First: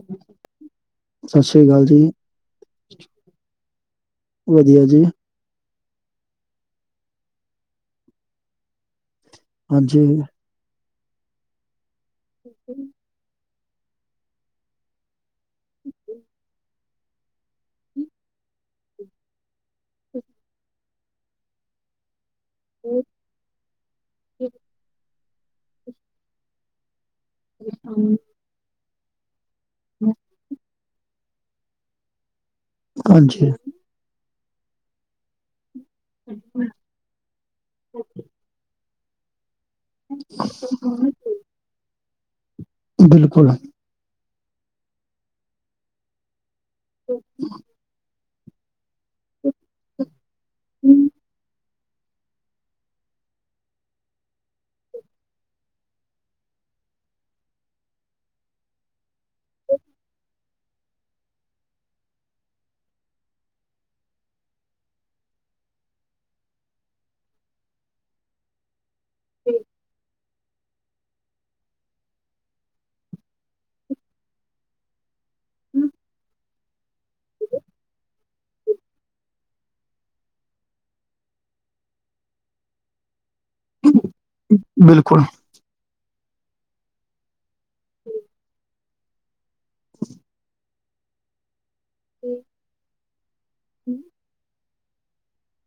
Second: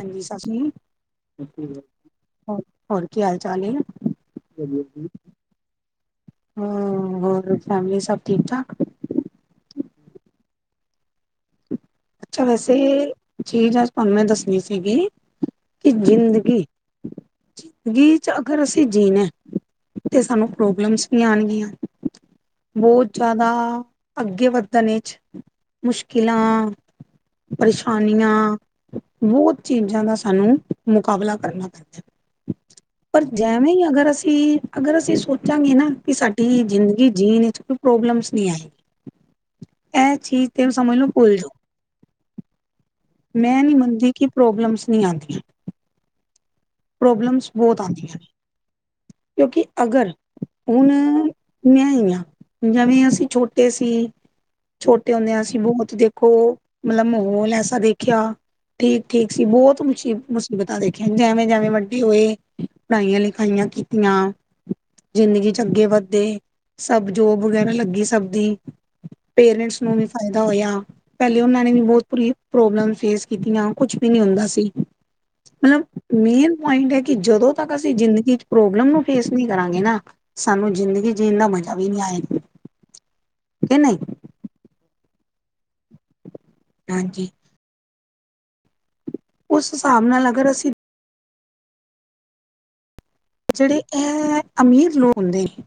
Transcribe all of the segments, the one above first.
ਹਾਂਜੀ [inaudible] ਸਤਿ ਸ੍ਰੀ ਅਕਾਲ ਜੀ ਹੋਰ ਕੀ ਹਾਲ ਚਾਲ ਹੈ? ਵਧੀਆ ਜੀ ਹ ਹੋਰ ਫੈਮਲੀ ਸਭ ਠੀਕ ਠਾਕ? ਹਾਂਜੀ ਅੱਛਾ ਵੈਸੇ ਚੀਜ਼ ਅੱਜ ਤੁਹਾਨੂੰ ਮੈਂ ਦੱਸਣੀ ਸੀਗੀ ਕਿ ਜ਼ਿੰਦਗੀ। ਜ਼ਿੰਦਗੀ ਚ ਅਗਰ ਅਸੀਂ ਜੀਣਾ। ਤੇ ਸਾਨੂੰ ਪ੍ਰੋਬਲਮਸ ਵੀ ਆਉਣਗੀਆਂ। ਬਹੁਤ ਜ਼ਿਆਦਾ ਅੱਗੇ ਵੱਧਣ ਵਿੱਚ। ਇਨਾ ਪਰੇਸ਼ਾਨੀਆਂ ਬਹੁਤ। ਚੀਜ਼ਾਂ ਦਾ ਸਾਨੂੰ ਮੁਕਾਬਲਾ ਕਰਨਾ ਪੈਂਦਾ ਪਰ ਹਾਂਜੀ ਜਿਵੇਂ ਹੀ ਅਗਰ ਅਸੀਂ। ਕਿ ਅਗਰ ਅਸੀਂ ਸੋਚਾਂਗੇ ਨਾ ਕਿ ਸਾਡੀ ਜ਼ਿੰਦਗੀ ਜੀਣ 'ਚ ਕੋਈ ਪ੍ਰੋਬਲਮਸ ਨਹੀਂ ਆਏਗੀ। ਐ ਚੀਜ਼ ਤੇ ਸਮਝ ਲੋ ਭੁਲ ਜਾਉ। ਬਿਲਕੁਲ ਮੈਂ ਨਹੀਂ ਮੰਨਦੀ ਕਿ ਪ੍ਰੋਬਲਮਸ ਨਹੀਂ ਆਉਂਦੀਆਂ। ਪ੍ਰੋਬਲਮਸ ਬਹੁਤ ਆਉਂਦੀਆਂ ਨੇ ਕਿਉਂਕਿ ਅਗਰ ਹੁਣ। ਮੈਂ ਹੀ ਹਾਂ ਜਿਵੇਂ ਅਸੀਂ ਛੋਟੇ ਸੀ। ਛੋਟੇ ਹੁੰਦੇ ਅਸੀਂ ਬਹੁਤ ਦੇਖੋ ਮਤਲਬ ਮਾਹੌਲ ਐਸਾ ਦੇਖਿਆ। ਠੀਕ-ਠੀਕ ਸੀ ਬਹੁਤ ਮੁਸੀਬ ਮੁਸੀਬਤਾਂ ਦੇਖੀਆਂ ਜੇਵੇਂ-ਜੇਵੇਂ। ਵੱਡੇ ਹੋਏ ਪੜ੍ਹਾਈਆਂ ਲਿਖਾਈਆਂ ਕੀਤੀਆਂ। ਜ਼ਿੰਦਗੀ ਚ ਅੱਗੇ ਵੱਧੇ ਸਭ ਜੋਬ ਵਗੈਰਾ ਲੱਗੀ ਸਭ ਦੀ। ਪੇਰੈਂਟਸ ਨੂੰ ਵੀ ਫਾਇਦਾ ਹੋਇਆ। ਪਹਿਲੇ ਉਹਨਾਂ ਨੇ ਵੀ ਬੋਤ ਪਰੀ ਪ੍ਰੋਬਲਮ ਫੇਸ ਕੀਤੀਆਂ ਕੁਛ ਵੀ ਨੀ ਹੁੰਦਾ ਸੀ। ਮਤਲਬ ਮੇਨ ਪੁਆਇੰਟ ਏ ਕਿ ਜਦੋਂ ਤੱਕ ਅਸੀਂ ਜ਼ਿੰਦਗੀ 'ਚ ਪ੍ਰੋਬਲਮ ਨੂੰ ਫੇਸ ਨੀ ਕਰਾਂਗੇ ਨਾ। ਸਾਨੂੰ ਜ਼ਿੰਦਗੀ ਜੀਣ ਦਾ‌ ਮਜ਼ਾ ਵੀ ਨੀ ਆਏ, ਕੇ ਨਈ। ਬਿਲਕੁਲ। ਹਾਂਜੀ। ਉਸ ਹਿਸਾਬ ਨਾਲ ਅਗਰ ਅਸੀਂ। ਹੂੰ ਜਿਹੜੇ ਇਹ ਅਮੀਰ ਲੋਕ ਹੁੰਦੇ ਨੇ।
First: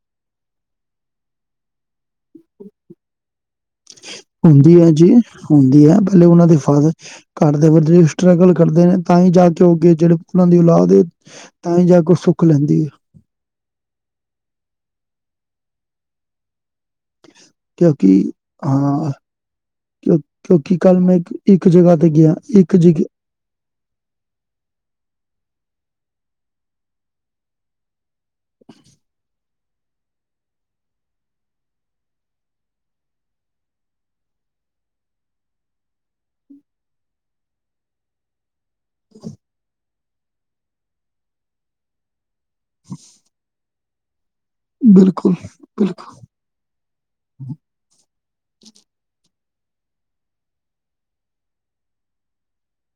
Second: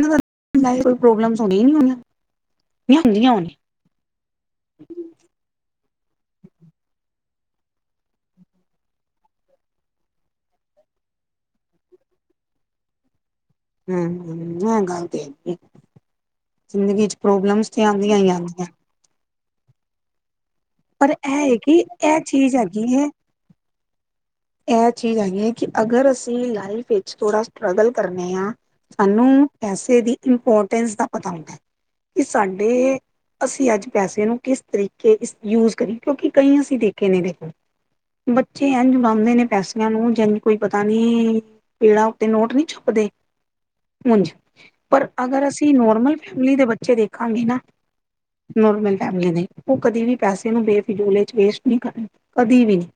ਇਨ੍ਹਾ ਦਾ ਲਾਇਫ ਪ੍ਰੋਬਲਮ ਹੁੰਦੀਆ ਨੀ ਹੋਣੀਆਂ, ਜਾ ਹੁੰਦੀਆ ਹੋਣੀਆਂ। ਹੁੰਦੀ ਹੈ ਜੀ ਹੁੰਦੀ ਹੈ ਪਹਿਲੇ ਉਹਨਾਂ ਦੇ ਫਾਦਰ। ਘਰ ਦੇ ਵਡੇੱ ਸਟਰਗਲ ਕਰਦੇ ਨੇ ਤਾਂ ਹੀ ਜਾ ਕੇ ਅਗੇ ਜਿਹੜੇ ਉਹਨਾ ਦੀ ਔਲਾਦ ਏ। ਤਾਂ ਹੀ ਜਾ ਕੇ ਸੁੱਖ ਲੈਂਦੀ ਹੈ। ਹਮ ਹ ਗੱਲ ਤੇ ਹੈਇਏ ਜਿੰਦਗੀ ਚ ਪ੍ਰੋਬਲਮ ਤੇ ਆਉਂਦੀਆਂ ਆਂਦੀਆਂ। ਕਿ ਕਿਉਂਕਿ ਕੱਲ ਪਰ ਮੈਂ ਇਹ ਹੈ ਇੱਕ ਕਿ ਜਗ੍ਹਾ ਤੇ ਇਹ ਗਿਆ ਚੀਜ਼ ਇੱਕ ਜ। ਹੈਗੀ ਹੈ ਇਹ ਚੀਜ਼ ਹੈਗੀ ਹੈ ਕਿ ਅਗਰ ਅਸੀਂ ਲਾਈਫ ਵਿੱਚ ਥੋੜ੍ਹਾ ਸਟਰਗਲ ਕਰਨੇ ਹਾਂ ਸਾਨੂੰ। ਪੈਸੇ ਦੀ ਇੰਪੋਰਟੈਂਸ ਦਾ ਪਤਾ ਹੁੰਦਾ ਹੈ ਕਿ ਸਾਡੇ। ਅਸੀਂ ਅੱਜ ਪੈਸੇ ਨੂੰ ਕਿਸ ਤਰੀਕੇ ਯੂਜ ਕਰੀਏ ਕਿਉਂਕਿ ਕਈ ਅਸੀਂ ਦੇਖੇ ਨੇ ਦੇਖੋ। ਬੱਚੇ ਇਜ ਮਾਂ। ਚਾਹੁੰਦੇ ਨੇ ਪੈਸਿਆਂ ਨੂੰ ਜਿੱਦਾਂ ਕੋਈ ਪਤਾ ਨੀ ਪੇੜਾਂ ਉੱਤੇ ਨੋਟ ਨਹੀਂ ਛੁਪਦੇ। ਉਝ ਪਰ ਬਿਲਕੁਲ ਅਗਰ ਅਸੀਂ ਬਿਲਕੁਲ ਨੋਰਮਲ ਫੈਮਿਲੀ ਦੇ ਬੱਚੇ ਦੇਖਾਂਗੇ ਨਾ। ਨੋਰਮਲ ਫੈਮਲੀ ਦੇ ਉਹ ਕਦੀ ਵੀ ਪੈਸੇ ਨੂੰ ਬੇਫਿਜੁਲ 'ਚ ਵੇਸਟ ਨਹੀਂ ਕਰਨ, ਕਦੀ ਵੀ ਨਹੀ।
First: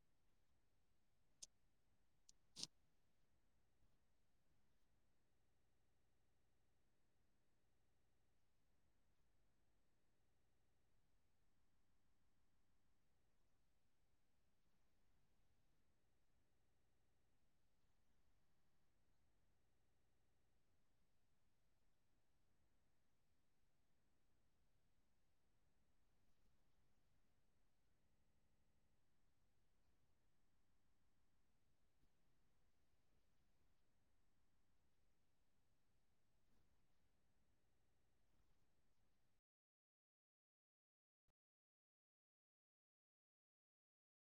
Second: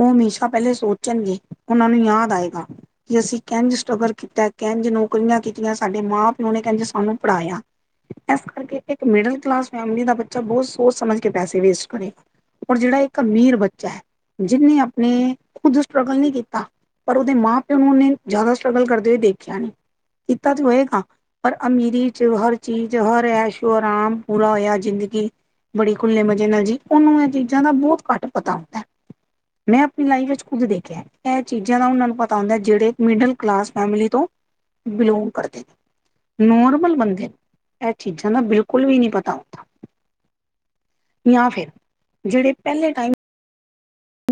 ਉਹ ਹਮੇਸ਼ਾ ਪਹਿਲੇ ਸੋਚਣਗੇ ਉਹਨਾਂ ਨੂੰ ਯਾਦ ਆਏਗਾ। ਜੇ ਅਸੀਂ ਕਿੰਝ ਸਟਰਗਲ ਕੀਤਾ ਕਿੰਝ ਨੌਕਰੀਆਂ ਕੀਤੀਆਂ ਸਾਡੇ ਮਾਂ ਪਿਓ ਨੇ ਕਿੰਜ ਸਾਨੂੰ ਪੜ੍ਹਾਇਆ। ਇਸ ਕਰਕੇ ਇੱਕ ਮਿਡਲ ਕਲਾਸ ਫੈਮਲੀ ਦਾ ਬੱਚਾ ਬਹੁਤ ਸੋਚ ਸਮਝ ਕੇ ਪੈਸੇ ਵੇਸਟ ਕਰੇਗਾ। ਔਰ ਜਿਹੜਾ ਇੱਕ ਅਮੀਰ ਬੱਚਾ ਐ। ਜਿਹਨੇ ਆਪਣੇ ਖੁਦ ਸਟਰਗਲ ਨੀ ਕੀਤਾ। ਪਰ ਉਹਦੇ ਮਾਂ ਪਿਓ ਨੂੰ ਉਹਨੇ ਜ਼ਿਆਦਾ ਸਟਰਗਲ ਕਰਦੇ ਹੋਏ ਦੇਖਿਆ ਨੀ, ਕੀਤਾ ਤੇ ਹੋਏਗਾ। ਪਰ ਅਮੀਰੀ 'ਚ ਹਰ ਚੀਜ਼ ਹਰ ਐਸ਼ੋ ਆਰਾਮ ਪੂਰਾ ਹੋਇਆ ਜ਼ਿੰਦਗੀ। ਬੜੀ ਖੁੱਲੇ ਮਜ਼ੇ ਨਾਲ ਜੀ ਉਹਨੂੰ ਇਹ ਚੀਜ਼ਾਂ ਦਾ ਬਹੁਤ ਘੱਟ ਪਤਾ ਹੁੰਦਾ ਐ। ਮੈਂ ਆਪਣੀ ਲਾਈਫ ਵਿਚ ਖੁਦ ਦੇਖਿਆ ਇਹ ਚੀਜ਼ਾਂ ਦਾ ਉਹਨਾਂ ਨੂੰ ਪਤਾ ਹੁੰਦਾ ਜਿਹੜੇ ਮਿਡਲ ਕਲਾਸ ਫੈਮਲੀ ਤੋਂ ਬਿਲੋਂਗ ਕਰਦੇ ਨੇ। ਨੋਰਮਲ ਬੰਦੇ ਇਹ ਚੀਜ਼ਾਂ ਦਾ ਬਿਲਕੁਲ ਵੀ ਨੀ ਪਤਾ ਹੁੰਦਾ। ਜਾਂ ਫੇਰ, ਜਿਹੜੇ ਪਹਿਲੇ ਟਾਈਮ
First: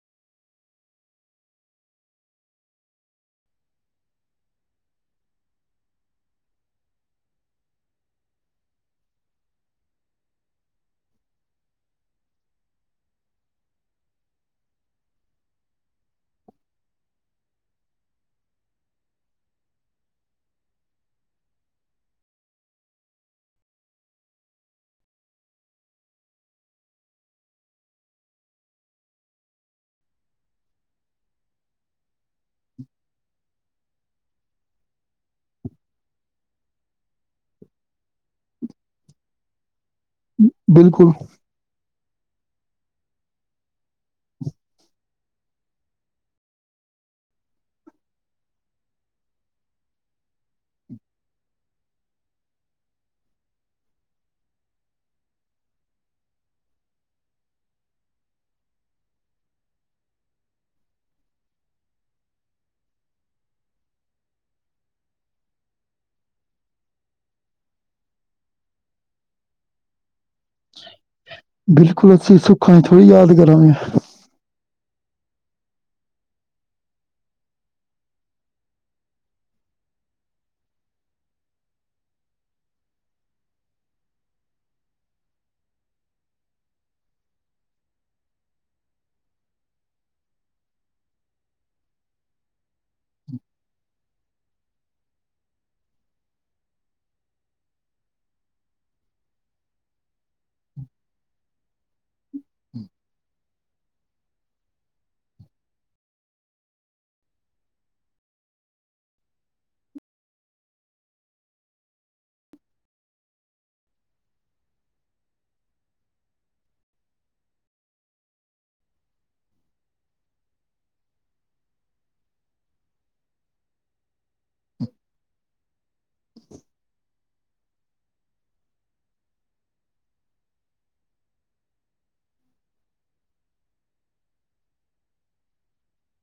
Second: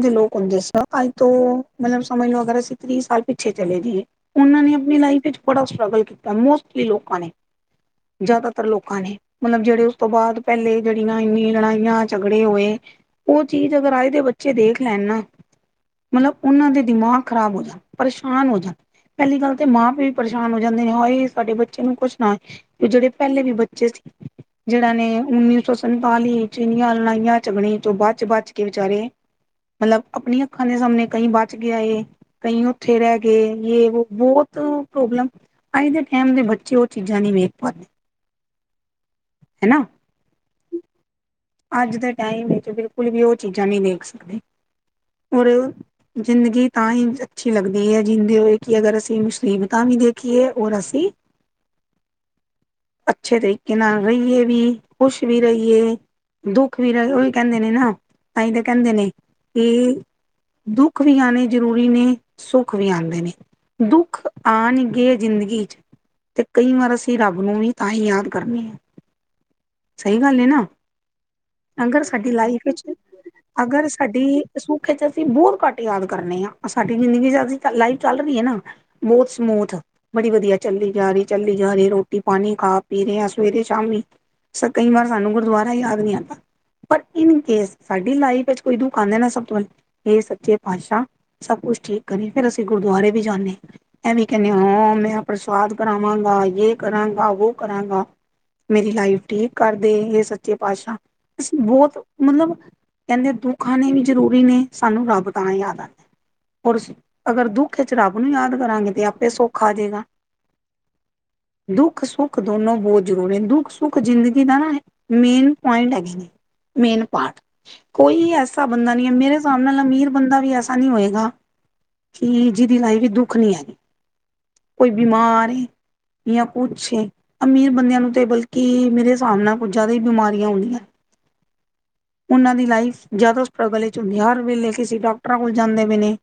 ਦੇ ਲੋਕ ਹੁੰਦੇ ਸਾਅ ਆਜ ਤੋਂ ਮਤਲਬ ਸਮਝ ਲੋ ਅਗਰ ਅਸੀ ਤੀ ਸਾਲ ਪਿੱਛੇ ਚਲੇ ਜੀਏ। ਉਹਨਾਂ ਨੇ ਆਪਣੀ ਲਾਈਫ ਵਿੱਚ ਬੜਾ ਸਟਰਗਲ ਕੀਤਾ ਮੋਸਟਲੀ ਲੋਕਾਂ ਨੇ। ਜ਼ਿਆਦਾਤਰ ਲੋਕਾਂ ਨੇ। ਮਤਲਬ ਜਿਹੜੇ ਉਸ ਤੋਂ ਬਾਅਦ ਪਹਿਲੇ ਜਿਹੜੀਆਂ ਇੰਨੀ ਲੜਾਈਆਂ, ਝਗੜੇ ਹੋਏ ਉਹ ਚੀਜ਼ ਅਗਰ ਆਏ ਦੇ ਬੱਚੇ ਦੇਖ ਲੈਣ ਨਾ ਮਤਲਬ ਉਹਨਾਂ ਦੇ ਦਿਮਾਗ ਖ਼ਰਾਬ ਹੋ ਜੇ, ਪਰੇਸ਼ਾਨ ਹੋ ਜਾਣ। ਪਹਿਲੀ ਗੱਲ ਤੇ ਮਾਂ ਪਿਓ ਵੀ ਪਰੇਸ਼ਾਨ ਹੋ ਜਾਂਦੇ ਨੇ ਹਾਏ ਸਾਡੇ ਬੱਚੇ ਨੂੰ ਕੁਛ ਨਾ ਹੋਏ। ਜਿਹੜੇ ਪਹਿਲੇ ਵੀ ਬੱਚੇ ਸੀ ਜਿਹੜਾ ਨੇ ਉੱਨੀ ਸੌ ਸੰਤਾਲੀ 'ਚ ਇੰਨੀਆ ਲੜਾਈਆਂ, ਝਗੜੇ ਤੋਂ ਬੱਚ-ਬੱਚ ਕੇ ਵਿਚਾਰੇ ਮਤਲਬ ਆਪਣੀਆਂ ਅੱਖਾਂ ਦੇ ਸਾਹਮਣੇ ਕਈ ਬਚ ਗਿਆ ਏ ਕਈ ਉੱਥੇ ਰਹਿ ਗੇ ਯੇ ਵੋ ਬਹੁਤ ਤ ਪ੍ਰੋਬਲਮ ਅੱਜ ਦੇ ਟਾਈਮ ਦੇ ਬੱਚੇ ਉਹ ਚੀਜ਼ਾਂ ਨੀ ਵੇਖ ਪਾਦੇ। ਹਨਾ। ਬਿਲਕੁਲ। ਅੱਜ ਦੇ ਟਾਈਮ ਵਿੱਚ ਬਿਲਕੁਲ ਵੀ ਉਹ ਚੀਜ਼ਾਂ ਨੀ ਵੇਖ ਸਕਦੇ, ਔਰ ਜ਼ਿੰਦਗੀ ਤਾਂ ਈ ਅੱਛੀ ਲੱਗਦੀ ਏ ਜਿੰਦੇ ਹੋਏ ਕਿ ਅਗਰ ਅਸੀਂ ਮੁਸੀਬਤਾਂ ਵੀ ਦੇਖੀਏ ਔਰ ਅਸੀਂ ਅੱਛੇ ਤਰੀਕੇ ਨਾਲ ਰਈਏ ਵੀ ਖ਼ੁਸ਼ ਵੀ ਰਈਏ। ਦੁੱਖ ਵੀ ਰ ਉਈ ਕਹਿੰਦੇ ਨੇ ਨਾ ਤਾਈ ਤਾਂ ਕਹਿੰਦੇ ਨੇ ਕਿ ਦੁੱਖ ਵੀ ਆਉਣੇ ਜ਼ਰੂਰੀ ਨੇ ਸੁੱਖ ਵੀ ਆਉਦੇ ਨੇ ਦੁੱਖ ਆਉਣਗੇ ਜ਼ਿੰਦਗੀ 'ਚ- ਤੇ ਕਈ ਵਾਰ ਅਸੀ ਰੱਬ ਨੂੰ ਵੀ ਤਾਂ ਹੀ ਯਾਦ ਕਰਨੇ ਆ ਸਹੀ ਗੱਲ ਨਾ ਅਗਰ ਬਿਲਕੁਲ ਸਾਡੀ ਅਸੀ ਲਾਈਫ ਸੁੱਖਾਂ ਵਿੱਚ ਥੋੜ੍ਹੀ ਯਾਦ ਕਰਾਂਗੇ ਅਗਰ ਸਾਡੀ ਸੂੱਖੇ 'ਚ ਅਸੀਂ ਬਹੁਤ ਘੱਟ ਯਾਦ ਕਰਨੇ ਹਾਂ ਸਾਡੀ ਜ਼ਿੰਦਗੀ 'ਚ ਅਸੀ ਲਾਈਫ ਚੱਲ ਰਹੀ ਹੈ। ਨਾ ਬਹੁਤ ਸਮੂਥ- ਬੜੀ ਵਧੀਆ ਚੱਲਦੀ ਜਾ ਰਹੀ ਚੱਲਦੀ ਜਾ ਰਹੀ ਰੋਟੀ ਪਾਣੀ ਖਾ ਪੀ ਰਹੇ ਹ ਸਵੇਰੇ ਸ਼ਾਮੀ ਕਈ ਵਾਰ ਸਾਨੂੰ ਗੁਰਦੁਆਰਾ ਯਾਦ ਨਹੀਂ ਆਉਦਾ ਪਰ ਇਨ ਕੇਸ ਸਾਡੀ ਲਾਈਫ ਵਿਚ ਕੋਈ ਦੁੱਖ ਆਉਂਦੇ ਨਾ ਸਭ ਤੋਂ ਪਹਿਲਾਂ ਇਹ ਸੱਚੇ ਪਾਤਸ਼ਾਹ ਸਭ ਕੁਛ ਠੀਕ ਕਰੀ ਫੇਰ ਅਸੀਂ ਗੁਰਦੁਆਰੇ ਵੀ ਜਾਂਨੇ। ਐ ਵੀ ਕਹਿੰਨੇ ਹਾਂ ਮੈਂ ਪ੍ਰਸ਼ਾਦ ਕਰਾਵਾਂਗਾ ਯੇ ਕਰਾਂਗਾ ਵੋ ਕਰਾਂਗਾ। ਮੇਰੀ ਲਾਈਫ ਠੀਕ ਕਰਦੇ ਇਹ ਸੱਚੇ ਪਾਤਸ਼ਾਹ, ਅਸੀ ਬਹੁਤ ਮਤਲਬ ਕਹਿੰਦੇ ਦੁਖ ਆਣੇ ਵੀ ਜ਼ਰੂਰੀ ਨੇ ਸਾਨੂੰ ਰੱਬ ਤਾਂ ਯਾਦ ਆਂਦਾ। ਹੋਰਸ ਅਗਰ ਦੁੱਖ 'ਚ ਰੱਬ ਨੂੰ ਯਾਦ ਕਰਾਂਗੇ ਤੇ ਆਪੇ ਸੋਖਾ ਹੋਜੇਗਾ। ਦੁੱਖ-ਸੁੱਖ ਦੋਨੋ ਬਹੁਤ ਜ਼ਰੂਰੀ ਨ ਦੁੱਖ-ਸੁੱਖ ਜ਼ਿੰਦਗੀ ਦਾ ਨਾ ਮੇਨ ਪੁਆਇੰਟ ਹੈਗੇ ਨੇ, ਮੇਨ ਪਾਰਟ। ਕੋਈ ਐਸਾ ਬੰਦਾ ਨੀ ਐ ਮੇਰੇ ਹਿਸਾਬ ਨਾਲ ਅਮੀਰ ਬੰਦਾ ਵੀ ਐਸਾ ਨੀ ਹੋਏਗਾ। ਕਿ ਜਿਹਦੀ ਲਾਈਫ ਵਿਚ ਦੁੱਖ ਨੀ ਹੈਗਾ, ਕੋਈ ਬਿਮਾਰ ਜਾਂ ਕੁੱਛ ਅਮੀਰ ਬੰਦਿਆਂ ਨੂੰ ਤੇ ਬਲਕਿ ਮੇਰੇ ਹਿਸਾਬ ਨਾਲ ਕੁੱਝ ਜ਼ਿਆਦਾ ਈ ਬਿਮਾਰੀਆਂ ਹੁੰਦੀਆਂ ਉਹਨਾਂ ਦੀ ਲਾਈਫ ਜ਼ਿਆਦਾ ਸਟਰਗਲ ਵਿਚ ਹੁੰਦੀ ਹਰ ਵੇਲੇ ਡਾਕਟਰਾਂ ਕੋਲ ਜਾਂਦੇ ਪ ਨੇ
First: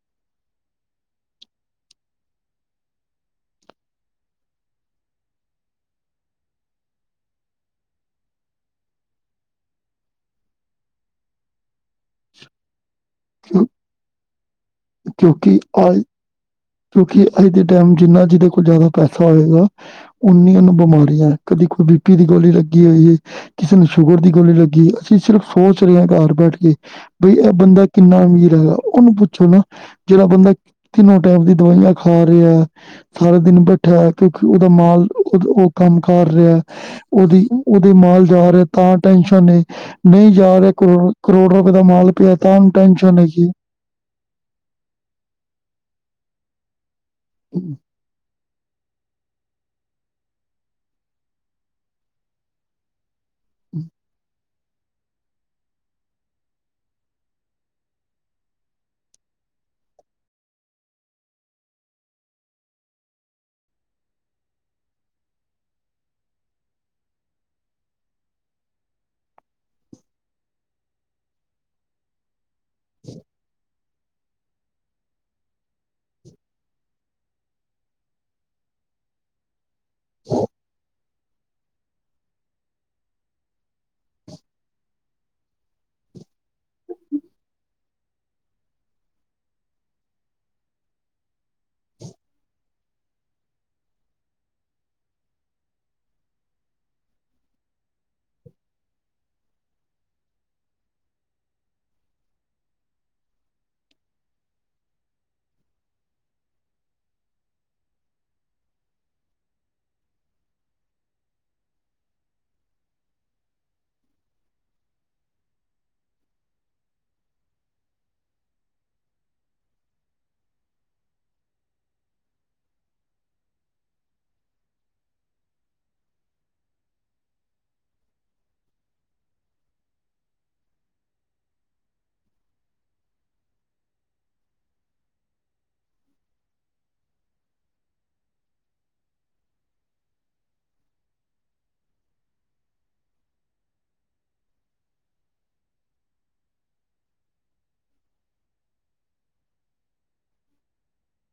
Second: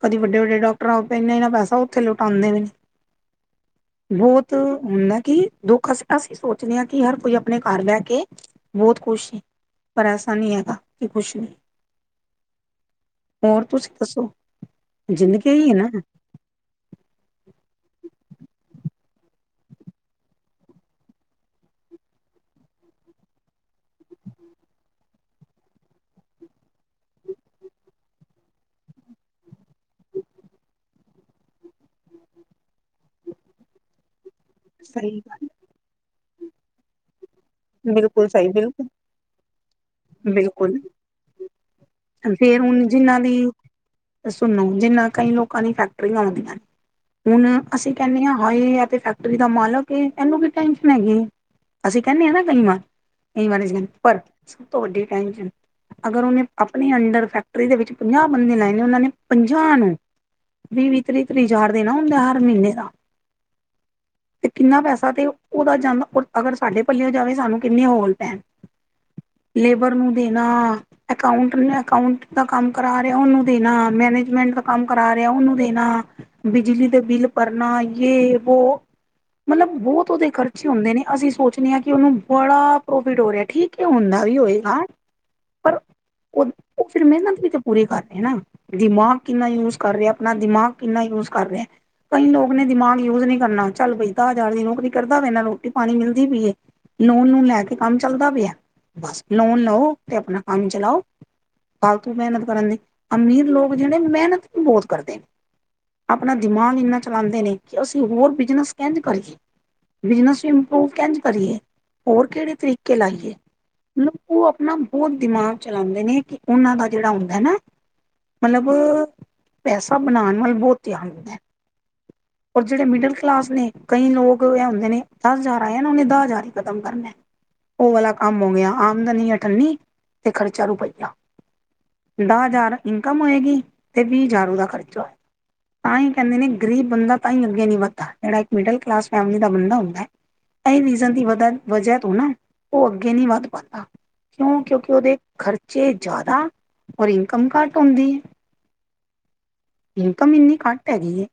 ਕਦੀ ਵਡੇ ਵਡੇ ਡਾਕਟਰ ਆਏ ਇਨਾ ਪੈਸਾ ਉਥੇ ਲੁਟਉਦੇ ਵੀ ਨੇ ਬਹੁਤ ਹੁੰਦਾ ਕਿ ਦੁੱਖ ਅਸੀ ਸੋਚਦੇ ਹਾਂ ਕਿ ਹਰ ਕੋਈ ਆਪਣੇ ਘਰ ਬਹਿਕੇ ਬਹੁਤ ਖੁਸ਼ ਸੀ ਪਰ ਐਸਾ ਨਹੀਂ ਹੈਗਾ ਕਿ ਖੁਸ਼ ਵੀ ਹੋਰ ਤੁਸੀ ਦੱਸੋ- ਜ਼ਿੰਦਗੀ ਕਿਉਕਿ ਇਹੀ ਹੈ ਆ ਨਾ ਕਿਉਕਿ ਅੱਜ ਦੇ ਟਾਈਮ ਜਿੰਨਾ ਜਿਹਦੇ ਕੋਲ ਜ਼ਿਆਦਾ ਪੈਸਾ ਹੋਏਗਾ ਉਨੀਆਂ ਨੂੰ ਬਿਮਾਰੀਆਂ ਕਦੀ ਕੋਈ ਬੀ ਪੀ ਦੀ ਗੋਲੀ ਲੱਗੀ ਹੋਈ ਹੈ। ਕਿਸੇ ਨੂੰ ਸ਼ੂਗਰ ਦੀ ਗੋਲੀ ਲੱਗੀ ਅਸੀ ਸਿਰਫ ਸੋਚ ਰਹੇ ਹਾਂ ਘਰ ਬੈਠ ਕੇ ਬਈ ਇਹ ਬੰਦਾ ਕਿੰਨਾ ਅਮੀਰ ਹੈਗਾ ਉਹਨੂੰ ਪੁੱਛੋ ਨਾ ਜਿਹੜਾ ਬੰਦਾ ਤਿੰਨੋਂ ਟਾਈਮ ਦੀ ਦਵਾਈਆਂ ਖਾ ਰਿਹਾ ਸਾਰੇ ਦਿਨ ਬੈਠਾ ਕਿਉਕਿ ਉਹਦਾ ਮਾਲ ਸਹੀ ਗੱਲ ਉਹ, ਉਹ ਕੰਮ ਕਰ ਰਿਹਾ ਉਹਦੀ ਉਹਦੇ ਮਾਲ ਬਿਲਕੁਲ ਸਹੀ ਜਾ ਰਿਹਾ ਬਿਲਕੁਲ ਤਾਂ ਟੈਨਸ਼ਨ ਏ ਨਈਂ ਜਾ ਰਹੇ ਬਿਲਕੁਲ ਕਰੋ, ਕਰੋੜ ਰੋਪੇ ਦਾ ਮਾਲ ਪਿਆ ਤਾਂ ਫੇਰ ਹੁਣ ਟੈਂਸ਼ਨ ਜਿਨਾਂ ਦੀ ਹੈਕਿ ਸੁਣੋ ਜਿੰਨਾ ਕਈ ਲੋਕਾਂ ਦੀ ਫੈਕਟਰੀਆਂ ਆਉਦੀਆਂ ਨੇਂ ਹੁਣ ਅਸੀ ਕਹਿਣੇ ਆਂ ਹਾਏ ਆ ਤੇ ਫੈਕਟਰੀ ਦਾ ਮਾਲਕ ਏ ਇਹਨੂੰ ਕੀ ਟੈਂਸ਼ਨ ਹੈਗੀ। ਅਸੀ ਕਹਿਦੇ ਆਂ ਨਾਂ [unintelligible] ਪਰ ਸਭ ਤੋਂ ਵੱਡੀ ਟੈਂਨਸ਼ਨ ਅਗਰ ਉਹਨੇਂ ਆਪਣੇ ਅੰਡਰ ਫੈਕਟਰੀ ਦੇ ਵਿਚ ਪੰਜਾਹ ਬੰਦੇ ਲਾਏ ਨੇਂ, ਉਹਨਾਂ ਨੇ ਪੰਜਾਹ ਨੂੰ ਵੀਹ ਵੀਹ ਤਰੀਹ ਤੀਹ ਚਾਰ ਦੇ ਨਾਂ ਹੁੰਦੇ ਹਰ ਮਹੀਨੇਂ ਦਾ ਤੇ ਕਿੰਨਾ ਪੈਸਾ ਤੇ ਉਹਦਾ ਜਾਂਦਾ ਔਰ ਅਗਰ ਸਾਡੇ ਪੱਲਿਓ ਜਾਵੇ ਸਾਨੂੰ ਕਿੰਨੇ ਹੋਲ ਪੈਣ। ਲੇਬਰ ਨੂੰ ਦੇਣਾ ਇਕਾਂਓਟ ਮ ਇਕਾਂਓ ਦਾ ਕੰਮ ਕਰਾ ਰਿਹਾ ਉਹਨੂੰ ਦੇਣਾ ਮੈਨੇਜਮੈਟ ਦਾ ਕੰਮ ਕਰਾ ਰਿਹਾ ਉਹਨੂੰ ਦੇਣਾ। ਬਿਜਲੀ ਦੇ ਬਿਲ ਭਰਨਾ ਯੇ ਵੋ ਮਤਲਬ ਬਹੁਤ ਉਹਦੇ ਖਰਚੇ ਹੁੰਦੇ ਨੇਂ, ਅਸੀ ਸੋਚਦੇ ਆਂ ਕਿ ਉਹਨੂੰ ਬੜਾ ਪ੍ਰੋਫਿਟ ਹੋ ਰਿਆ, ਠੀਕ ਐ, ਹੁੰਦਾ ਵੀ ਹੋਏਗਾ। ਪਰ ਉਹ, ਉਹ ਫਿਰ ਮਿਹਨਤ ਵੀ ਤਾਂ ਪੂਰੀ ਕਰਨੇ ਨਾਂ ਦਿਮਾਗ ਕਿੰਨਾ ਯੂਜ ਕਰ ਰਿਹਾ ਆਪਣਾ, ਦਿਮਾਗ ਕਿੰਨਾ ਯੂਜ ਕਰ ਰਿਹਾ। ਕਈ ਲੋਕ ਨੇਂ ਦਿਮਾਗ ਯੂਜ ਨਈਂ ਕਰਨਾ ਚੱਲ ਬਈ ਦਾਜ਼ਾਰ ਦੀ ਨੌਕਰੀ ਕਰਦਾ ਪੇ ਨਾਲ ਰੋਟੀ-ਪਾਣੀ ਮਿਲਦੀ ਪਈ ਏ। ਲੋਨ ਨੂੰ ਲੈ ਕੇ ਕੰਮ ਚੱਲਦਾ ਪਿਆ, ਬਸ ਲੋਨ ਲਓ ਤੇ ਆਪਣਾ ਕੰਮ ਚਲਾਓ। ਫਾਲਤੂ ਮਿਹਨਤ ਕਰਨ ਦੀ, ਅਮੀਰ ਲੋਕ ਜਿਹੜੇ ਮਿਹਨਤ ਵੀ ਬਹੁਤ ਕਰਦੇ। ਆਪਣਾ ਦਿਮਾਗ ਇੰਨਾ ਚਲਾਉਂਦੇ ਨੇਂ, ਕਿ ਅਸੀਂ ਹੋਰ ਬਿਜਨਸ ਕਿੰਝ ਕਰੀਏ। ਬਿਜਨਸ ਇੰਪਰੂਵ ਕਰੀਏ, ਹੋਰ ਕਿਹੜੇ ਤਰੀਕੇ ਲਾਈਏ ਮਤਲਬ ਉਹ ਆਪਣਾ ਬਹੁਤ ਦਿਮਾਗ ਚਲਾਉਂਦੇ ਨੇਂ, ਕਿ ਉਹਨਾਂ ਦਾ ਜਿਹੜਾ ਹੁੰਦਾ ਨਾਂ ਮਤਲਬ, ਪੈਸਾ ਬਣਾਉਣ ਵੱਲ ਬਹੁਤ ਧਿਆਨ ਦਿੰਦਾ। ਔਰ ਜਿਹੜੇ ਮਿਡਲ ਕਲਾਸ ਨੇਂ, ਕਈ ਲੋਕ ਇਹ ਹੁੰਦੇ ਨੇਂ, ਦਸ ਹਜ਼ਾਰ ਆਏ ਨਾਂ ਉਹਨੇ ਦਸ ਹਜ਼ਾਰ ਹੀ ਖ਼ਤਮ ਕਰਨਾ। ਉਹ ਵਾਲਾ ਕੰਮ ਹੋ ਗਿਆ, ਆਮਦਨੀ ਆਠੰਨੀ ਤੇ ਖਰਚਾ ਰੂਪਈਆ ਦਸ ਹਜ਼ਾਰ ਇਨਕਮ ਹੋਏਗੀ, ਤੇ ਵੀਹ ਹਜ਼ਾਰ ਉਹਦਾ ਖਰਚਾ। ਤਾਂ ਹੀ ਕਹਿੰਦੇ ਨੇਂ, ਗਰੀਬ ਬੰਦਾ ਤਾਂ ਈ ਅੱਗੇ ਨਈਂ ਵਧਦਾ, ਜਿਹੜਾ ਇਕ ਮਿਡਲ ਕਲਾਸ ਫੈਮਲੀ ਦਾ ਬੰਦਾ ਹੁੰਦਾ ਐ ਇਹ ਰੀਜ਼ਨ ਦੀ ਵਦਾ, ਵਜ੍ਹਾ ਤੋਂ ਨਾਂ ਉਹ ਅੱਗੇ ਨਈਂ ਵੱਧ ਪਾਂਦਾ। ਕਿਉਂ ਕਿਉਂਕਿ ਉਹਦੇ ਖਰਚੇ ਜ਼ਿਆਦਾ ਔਰ ਇਨਕਮ ਘੱਟ ਹੁੰਦੀ ਐ। ਇਨਕਮ ਇੰਨੀ ਘੱਟ ਹੈਗੀ ਐ।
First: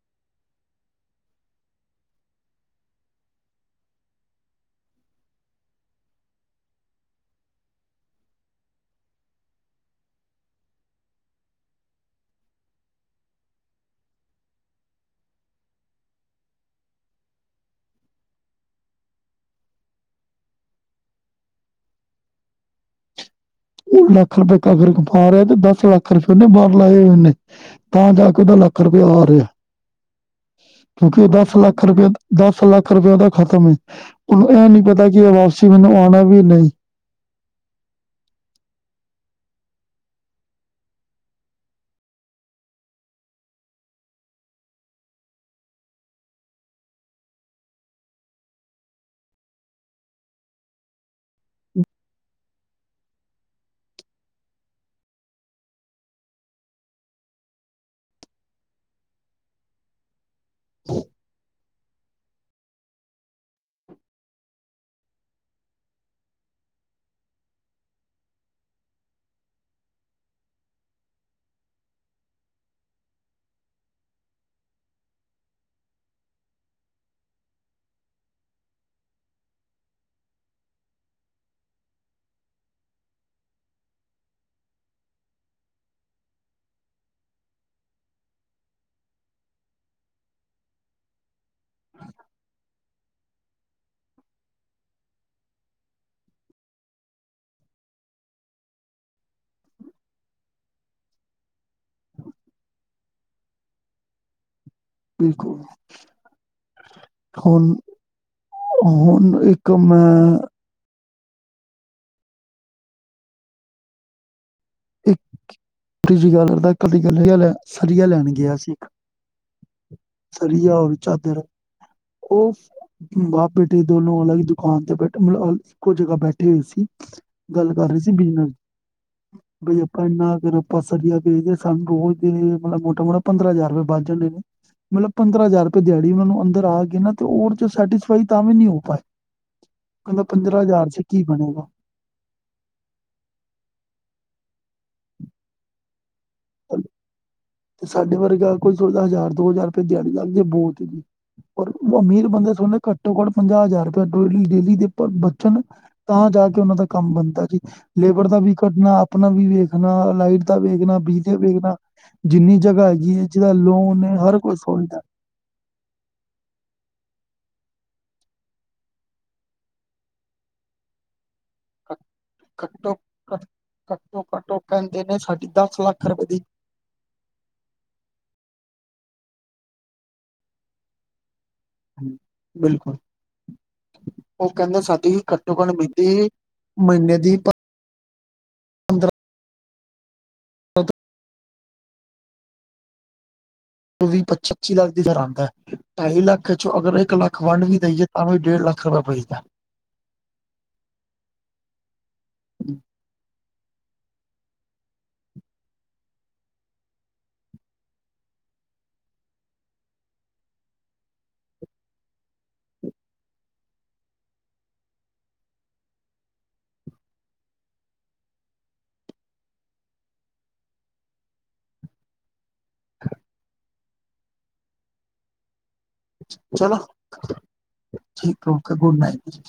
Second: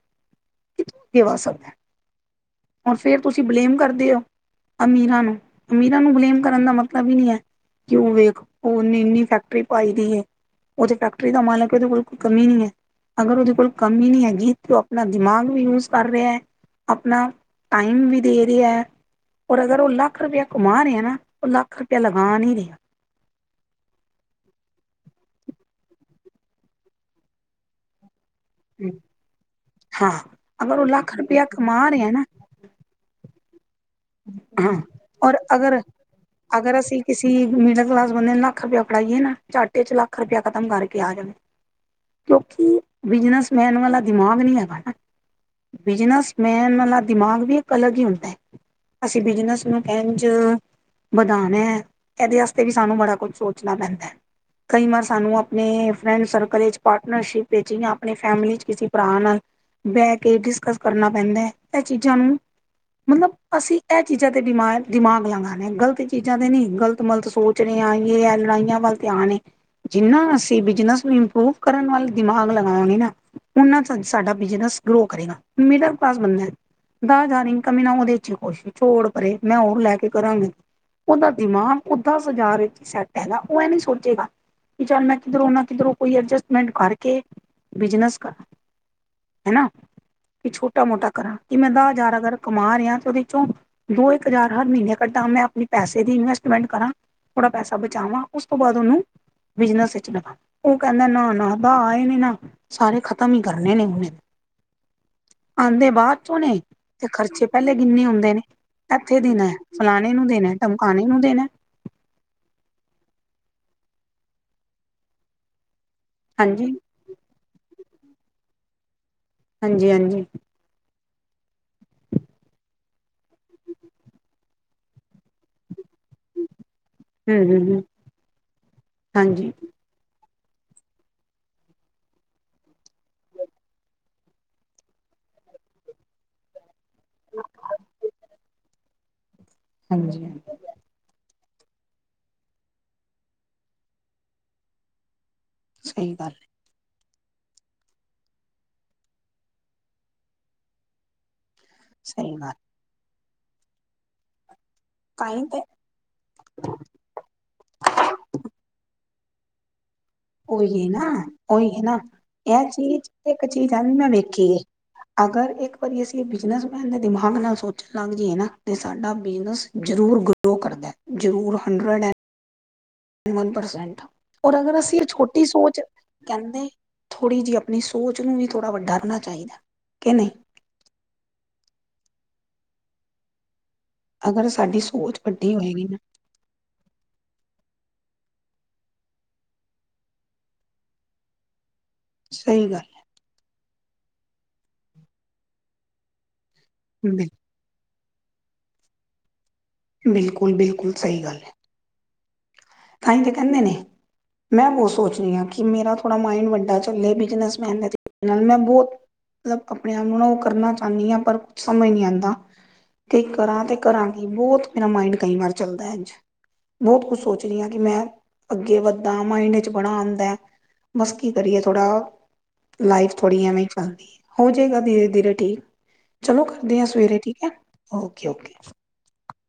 ਕਿ ਤੂੰ [unintelligible] ਸਕਦਾ ਹੁਣ ਫੇਰ ਤੁਸੀ ਬਲੇਮ ਕਰਦੇ ਔ ਅਮੀਰਾਂ ਨੂੰ, ਅਮੀਰਾਂ ਨੂੰ ਬਲੇਮ ਕਰਨ ਦਾ ਮਤਲਬ ਈ ਨਈਂ ਐ। ਕਿਉ ਵੇਖ, [unintelligible] ਨੇ ਇੰਨੀ ਫੈਕਟਰੀ ਪਾਈ ਦੀ ਐ। ਉਹ ਤੇ ਫੈਕਟਰੀ ਦਾ ਮਾਲਕ ਏ, ਉਹਦੇ ਕੋਲ ਕੋਈ ਕਮੀ ਨੀਂ ਐ। ਅਗਰ ਉਹਦੇ ਕੋਲ ਕਮੀ ਨਹੀਂ ਹੈਗੀ ਤੇ ਉਹ ਆਪਣਾ ਦਿਮਾਗ ਵੀ ਯੂਜ ਕਰ ਰਿਹਾ ਆਪਣਾ। ਟਾਈਮ ਵੀ ਦੇ ਰਿਹਾ ਔਰ ਅਗਰ ਉਹ ਲੱਖ ਰੁਪਇਆ ਕਮਾ ਰੈ ਐ ਨਾਂ ਉਹ ਲੱਖ ਰੁਪਇਆ ਲਗਾ ਨਹੀਂ ਰਿਹਾ ਉਹ ਲੱਖ ਰੁਪਏ ਕਮਾ ਰਿਹਾ ਤੇ ਦਸ ਲੱਖ ਰੁਪਏ ਉਹਨੇਂ ਲਾਏ ਹੋਏ ਓਨੇ ਤਾਂ ਜਾ ਕੇ ਉਹਦਾ ਲੱਖ ਰੁਪਇਆ ਆ ਰਿਹਾ। ਹਾਂ, ਅਗਰ ਉਹ ਲੱਖ ਕਿਉਂਕਿ ਰੁਪਇਆ ਲੱਖ ਕਮਾ ਰੁਪਏ ਰਿਹਾ ਨਾਂ ਲੱਖ ਰੁਪਇਏ ਉਹਦਾ ਖਤਮ, ਉਹਨੂੰ ਇਹ ਹਾਂ ਨੀਂ ਪਤਾ ਕਿ ਇਹ ਔਰ ਵਾਪਸੀ ਅਗਰ ਮੈਨੂੰ ਆਉਣਾ ਵੀ ਨਈਂ। ਅਗਰ ਅਸੀਂ ਕਿਸੇ ਮਿਡਲ ਕਲਾਸ ਬੰਦੇ ਨੇਂ ਲੱਖ ਰੁਪਇਆ ਫੜਾਈਏ ਨਾ, ਚੱਟੇ ਚ ਲੱਖ ਰੁਪਇਆ ਖਤਮ ਕਰਕੇ ਆ ਜਾ [unintelligible] ਕਿਉਂਕਿ, ਬਿਜਨਸਮੈਨ ਵਾਲਾ ਦਿਮਾਗ ਨੀਂ ਹੈਗਾ। ਬਿਜਨਸਮੈਨ ਦਾ ਦਿਮਾਗ ਵੀ ਇੱਕ ਅਲੱਗ ਹੀ ਹੁੰਦਾ। ਅਸੀਂ ਬਿਜਨਸ ਨੂੰ ਕਿੰਝ ਵਧਾਣਾ ਐ, ਇਹਦੇ ਵਾਸਤੇ ਵੀ ਸਾਨੂੰ ਬੜਾ ਕੁੱਛ ਸੋਚਣਾ ਪੈਂਦਾ ਐ। ਕਈ ਵਾਰ ਸਾਨੂੰ ਆਪਣੇ ਫਰੈਂਡ ਸਰਕਲ ਇੱਚ, ਪਾਰਟਨਰਸ਼ਿਪ ਇੱਚ, ਆਪਣੇ ਫੈਮਲੀ ਚ ਕਿਸੇ ਭਰਾ ਨਾਲ ਬਹਿ ਕੇ ਡਿਸਕਸ ਕਰਨਾ ਪੈਂਦਾ ਐ, ਇਹ ਚੀਜ਼ਾਂ ਨੂੰ ਮਤਲਬ ਅਸੀਂ ਇਹ ਚੀਜ਼ਾਂ ਤੇ ਬਿਮਾਰ ਦਿਮਾਗ ਲਾਾਂਦੇ ਗਲਤ ਚੀਜ਼ਾਂ ਤੇ ਨੀ ਗਲਤ ਮਲਤ ਸੋਚ ੱਚੜ ਆਈਏ ਹੈ ਲੜਾਈਆਂ ਵੱਲ ਧਿਆਨ ਜਿੰਨਾ ਅਸੀਂ ਬਿਜਨਸ ਨੂੰ ਇੰਪਰੂਵ ਕਰਨ ਵੱਲ ਦਿਮਾਗ ਲਗਾਉਣੇ ਨਾ ਉਹ ਸਾਡਾ ਬਿਜਨਸ ਗਰੋ ਕਰੇਗਾ। ਮਿਡਲ ਕਲਾਸ ਬੰਦਾ ਦ ਜਾ ਰਹੀ ਕਮੀ ਨਾ ਉਹਦੇ ਚ ਹੀ ਕੁਸ਼ ਛੋੜ ਪਰੇ ਮੈਂ ਉਹਨ ਲੈ ਕੇ ਕਰਾਂਗੀ। ਉਹਦਾ ਦਿਮਾਗ ਓਦਾਂ ਸਜਾਅ ਵਿੱਚ ਸੈੱਟ ਹੈਗਾ ਉਹ ਇਹ ਨੀ ਸੋਚੇਗਾ। ਵੀ ਚੱਲ ਮੈਂ ਕਿਧਰੋਂ ਨਾ ਕਿਧਰੋਂ ਕੋਈ ਐਡਜਸਟਮੈਂਟ ਕਰਕੇ ਬਿਜਨਸ ਕਰ ਹਨਾ ਵੀ ਛੋਟਾ ਮੋਟਾ ਕਰਾਂ, ਕਿ ਮੈਂ ਦ ਹਜ਼ਾਰ ਅਗਰ ਕਮਾ ਰਿਹਾ ਤੇ ਉਹਦੇ ਦੋ ਇੱਕ ਹਜ਼ਾਰ ਹਰ ਮਹੀਨੇ ਕੱਢਾਂ ਮੈਂ, ਆਪਣੇ ਪੈਸੇ ਦੀ ਇਨਵੈਸਟਮੈਂਟ ਕਰਾਂ ਥੋੜਾ ਪੈਸਾ ਬਚਾਵਾਂ ਉਸ ਤੋਂ ਬਾਅਦ ਉਹਨੂੰ ਬਿਜਨਸ ਵਿੱਚ ਉਹ ਕਹਿੰਦਾ ਨਾ ਨਾ ਦਾਏ ਨੇ ਨਾ ਸਾਰੇ ਖ਼ਤਮ ਹੀ ਕਰਨੇ ਨੇ ਹੁਣੇ ਬਿਲਕੁਲ ਆਉਂਦੇ ਬਾਹਰ ਚੋਣੇ ਤੇ ਖਰਚੇ ਹੁਣ ਪਹਿਲੇ ਕਿੰਨੇ ਹੁੰਦੇ ਦੇਣੇ ਇੱਥੇ ਹੁਣ ਦੇਣਾ ਇੱਕ ਫਲਾਣੇ ਮੈਂ ਨੂੰ ਦੇਣਾ ਟਮਕਾਣੇ ਨੂੰ ਦੇਣਾ। ਇੱਕੀਜੀ ਹਾਂਜੀ ਗੱਲਦਾ ਕਦੀ ਗੱਲ ਲੈ ਸਰੀਆ ਲੈਣ ਗਿਆ ਸੀ ਇੱਕ ਹਾਂਜੀ ਹਾਂਜੀ। ਵਆ ਔਰ ਚਾਦਰ ਉਹ ਮਾਂ ਬੇਟੀੇ ਦੋਨੋ ਅਲਗ ਦੁਕਾਨ ਤੇ ਬੈਠੇ ਮਤਲਬ ਇੱਕੋ ਜਗ੍ਹਾ ਬੈਠੇ ਹੋਏ ਸੀ ਹਮ ਹਮ ਗੱਲ ਹਮ ਕਰ ਰਹੇ ਸੀ ਬਿਜ਼ਨਸ ਹਾਂਜੀ। ਆਪਾਂ ਇੰਨਾ ਅਗਰ ਆਪਾਂ ਸਰੀਆ ਵੇਚਦੇ, ਸਾਨੂੰ ਰੋਜ਼ ਦੇ ਮਤਲਬ ਮੋਟਾ ਮੋਟਾ ਪੰਦਰਾਂ ਹਜ਼ਾਰ ਰੁਪਏ ਬੱਚ ਜਾਂਦੇ ਨੇ। ਮਤਲਬ ਪੰਦਰਾਂ ਹਜ਼ਾਰ ਰੁਪਏ ਦਿਹਾੜੀ ਮੈਨੂੰ ਅੰਦਰ ਆ ਕੇ ਨਾ ਤੇ ਉਹ ਚ ਸੈਟੀਸਫਾਈ ਤਾਂ ਵੀ ਨੀ ਹੋ ਪਾਏ। ਕਹਿੰਦਾ ਹਾਂਜੀ ਹਾਂਜੀ ਪੰਦਰਾਂ ਹਜ਼ਾਰ ਚ ਕੀ ਬਣੇਗਾ। ਸਹੀ ਗੱਲ। ਤੇ ਸਾਡੇ ਵਰਗਾ ਕੋਈ ਹਜ਼ਾਰ ਦੋ ਹਜ਼ਾਰ ਰੁਪਏ ਦਿਹਾੜੀ ਲੱਗ ਜੇ ਬਹੁਤ ਹੈਗੀ। ਪਰ ਅਮੀਰ ਸਹੀ ਬੰਦੇ ਗੱਲ ਥੋੜੀ ਨਾ ਘੱਟੋ ਘੱਟ ਪੰਜਾਹ ਹਜ਼ਾਰ ਰੁਪਏ ਡੇਲੀ ਡੇਲੀ ਦੇ ਪਰ ਤਾਂਹੀ ਤੇ ਬਚਣ ਤਾ ਜਾ ਕੇ ਉਹਨਾਂ ਦਾ ਕੰਮ ਬਣਦਾ ਜੀ। ਲੇਬਰ ਦਾ ਵੀ ਕੱਢਣਾ ਆਪਣਾ ਵੀ ਵੇਖਣਾ ਲਾਈਟ ਦਾ ਉਹੀ ਵੇਖਣਾ ਨਾ ਬਿਜਲੀ ਦਾ ਉਹੀ ਵੇਖਣਾ। ਹੈ ਨਾ ਜਿੰਨੀ ਇਹ ਜਗ੍ਹਾ ਚੀਜ਼ ਹੈਗੀ ਐ ਇੱਕ ਜਿਹਦਾ ਚੀਜ਼ ਐ ਵੀ ਲੋਨ ਮੈਂ ਏ ਹਰ ਵੇਖੀ ਕੋਈ ਸੋਚਦਾ। ਅਗਰ ਇੱਕ ਵਾਰੀ ਅਸੀਂ ਬਿਜਨਸਮੈਨ ਦੇ ਦਿਮਾਗ ਨਾਲ ਸੋਚਣ ਲੱਗ ਜਾਈਏ ਨਾ ਤੇ ਸਾਡਾ ਬਿਜਨਸ ਜ਼ਰੂਰ ਗ ਕਰਦਾ ਜ਼ਰੂਰ ਹੰਡਰਡ ਐਂ ਕੱਟੋਂ ਸੈਂਟ ਔਰ ਅਗਰ ਅਸੀਂ ਨੇ ਛੋਟੀ ਸਾਡੀ ਸੋਚ ਦਸ ਲੱਖ ਰੁਪਏ ਦੀ ਕਹਿੰਦੇ ਥੋੜ੍ਹੀ ਜਿਹੀ ਆਪਣੀ ਸੋਚ ਨੂੰ ਵੀ ਥੋੜ੍ਹਾ ਵੱ ਡਾ ਕਰਨਾ ਚਾਹੀਦਾ ਕਿ ਨਹੀਂ ਬਿਲਕੁਲ ਅਗਰ ਉਹ ਸਾਡੀ ਕਹਿੰਦੇ ਸਾਦੀ ਸੋਚ ਵੱਡੀ ਕੱਟੋਕਟ ਹੋਏਗੀ ਨਾ ਬੀਤੀ ਮਹੀਨੇ ਦੀ ਐ ਤੇ ਹੈ ਸਹੀ ਗੱਲ ਵੀਹ ਪੱਚੀ ਲੱਖ ਦੀ ਦਰ ਆਉਂਦਾ, ਢਾਈ ਲੱਖ ਚੋਂ ਅਗਰ ਇੱਕ ਗੱਲ ਬਿਲ ਲੱਖ ਵੰਡ ਵੀ ਦੇਈਏ ਆਂ ਡੇਢ ਲੱਖ ਰਪ ਪਈਸਾ ਬਿਲਕੁਲ, ਬਿਲਕੁਲ ਸਹੀ ਗੱਲ ਹੈ। ਤਾਂ ਹੀ ਤੇ ਕਹਿੰਦੇ ਨੇ ਮੈਂ ਹੋਰ ਸੋਚ ਰਹੀ ਹਾਂ ਕਿ ਮੇਰਾ ਥੋੜ੍ਹਾ ਮਾਇੰਡ ਵੱਡਾ ਚੱਲੇ ਬਿਜਨੈਸਮੈਨ ਨਾਲੇ ਮੈਂ ਬਹੁਤ ਮਤਲਬ ਆਪਣੇ ਆਪ ਨੂੰ ਨਾ ਉਹ ਕਰਨਾ ਚਾਹੁੰਦੀ ਹਾ ਪਰ ਕੁਛ ਸਮਝ ਨਹੀਂ ਆਂਦਾ। ਕੀ ਕਰਾਂ ਤੇ ਕਰਾਂ ਕੀ ਬਹੁਤ ਮੇਰਾ ਮਾਇੰਡ ਕਈ ਵਾਰ ਚੱਲਦਾ ਅੱਜ ਬਹੁਤ ਕੁਛ ਸੋਚ ਕਿ ਮੈਂ ਅੱਗੇ ਵੱਦਾ ਮਾਇੰਡ ਚ ਬੜਾ ਆਉਂਦਾ। ਬਸ ਕੀ ਕਰੀਏ ਥੋੜਾ ਲਾਈਫ ਥੋੜੀ ਐਵੇਂ ਚੱਲਦੀ ਏ ਹੋ ਜਾਏਗਾ ਦੀਰੇ ਦੀਰੇ ਠੀਕ। ਚਲੋ ਕਰਦੇ ਹਾਂ ਸਵੇਰੇ ਠੀਕ ਹੈ ਠੀਕ ਓਕੇ ਗੁਡ ਨਾਈਟ।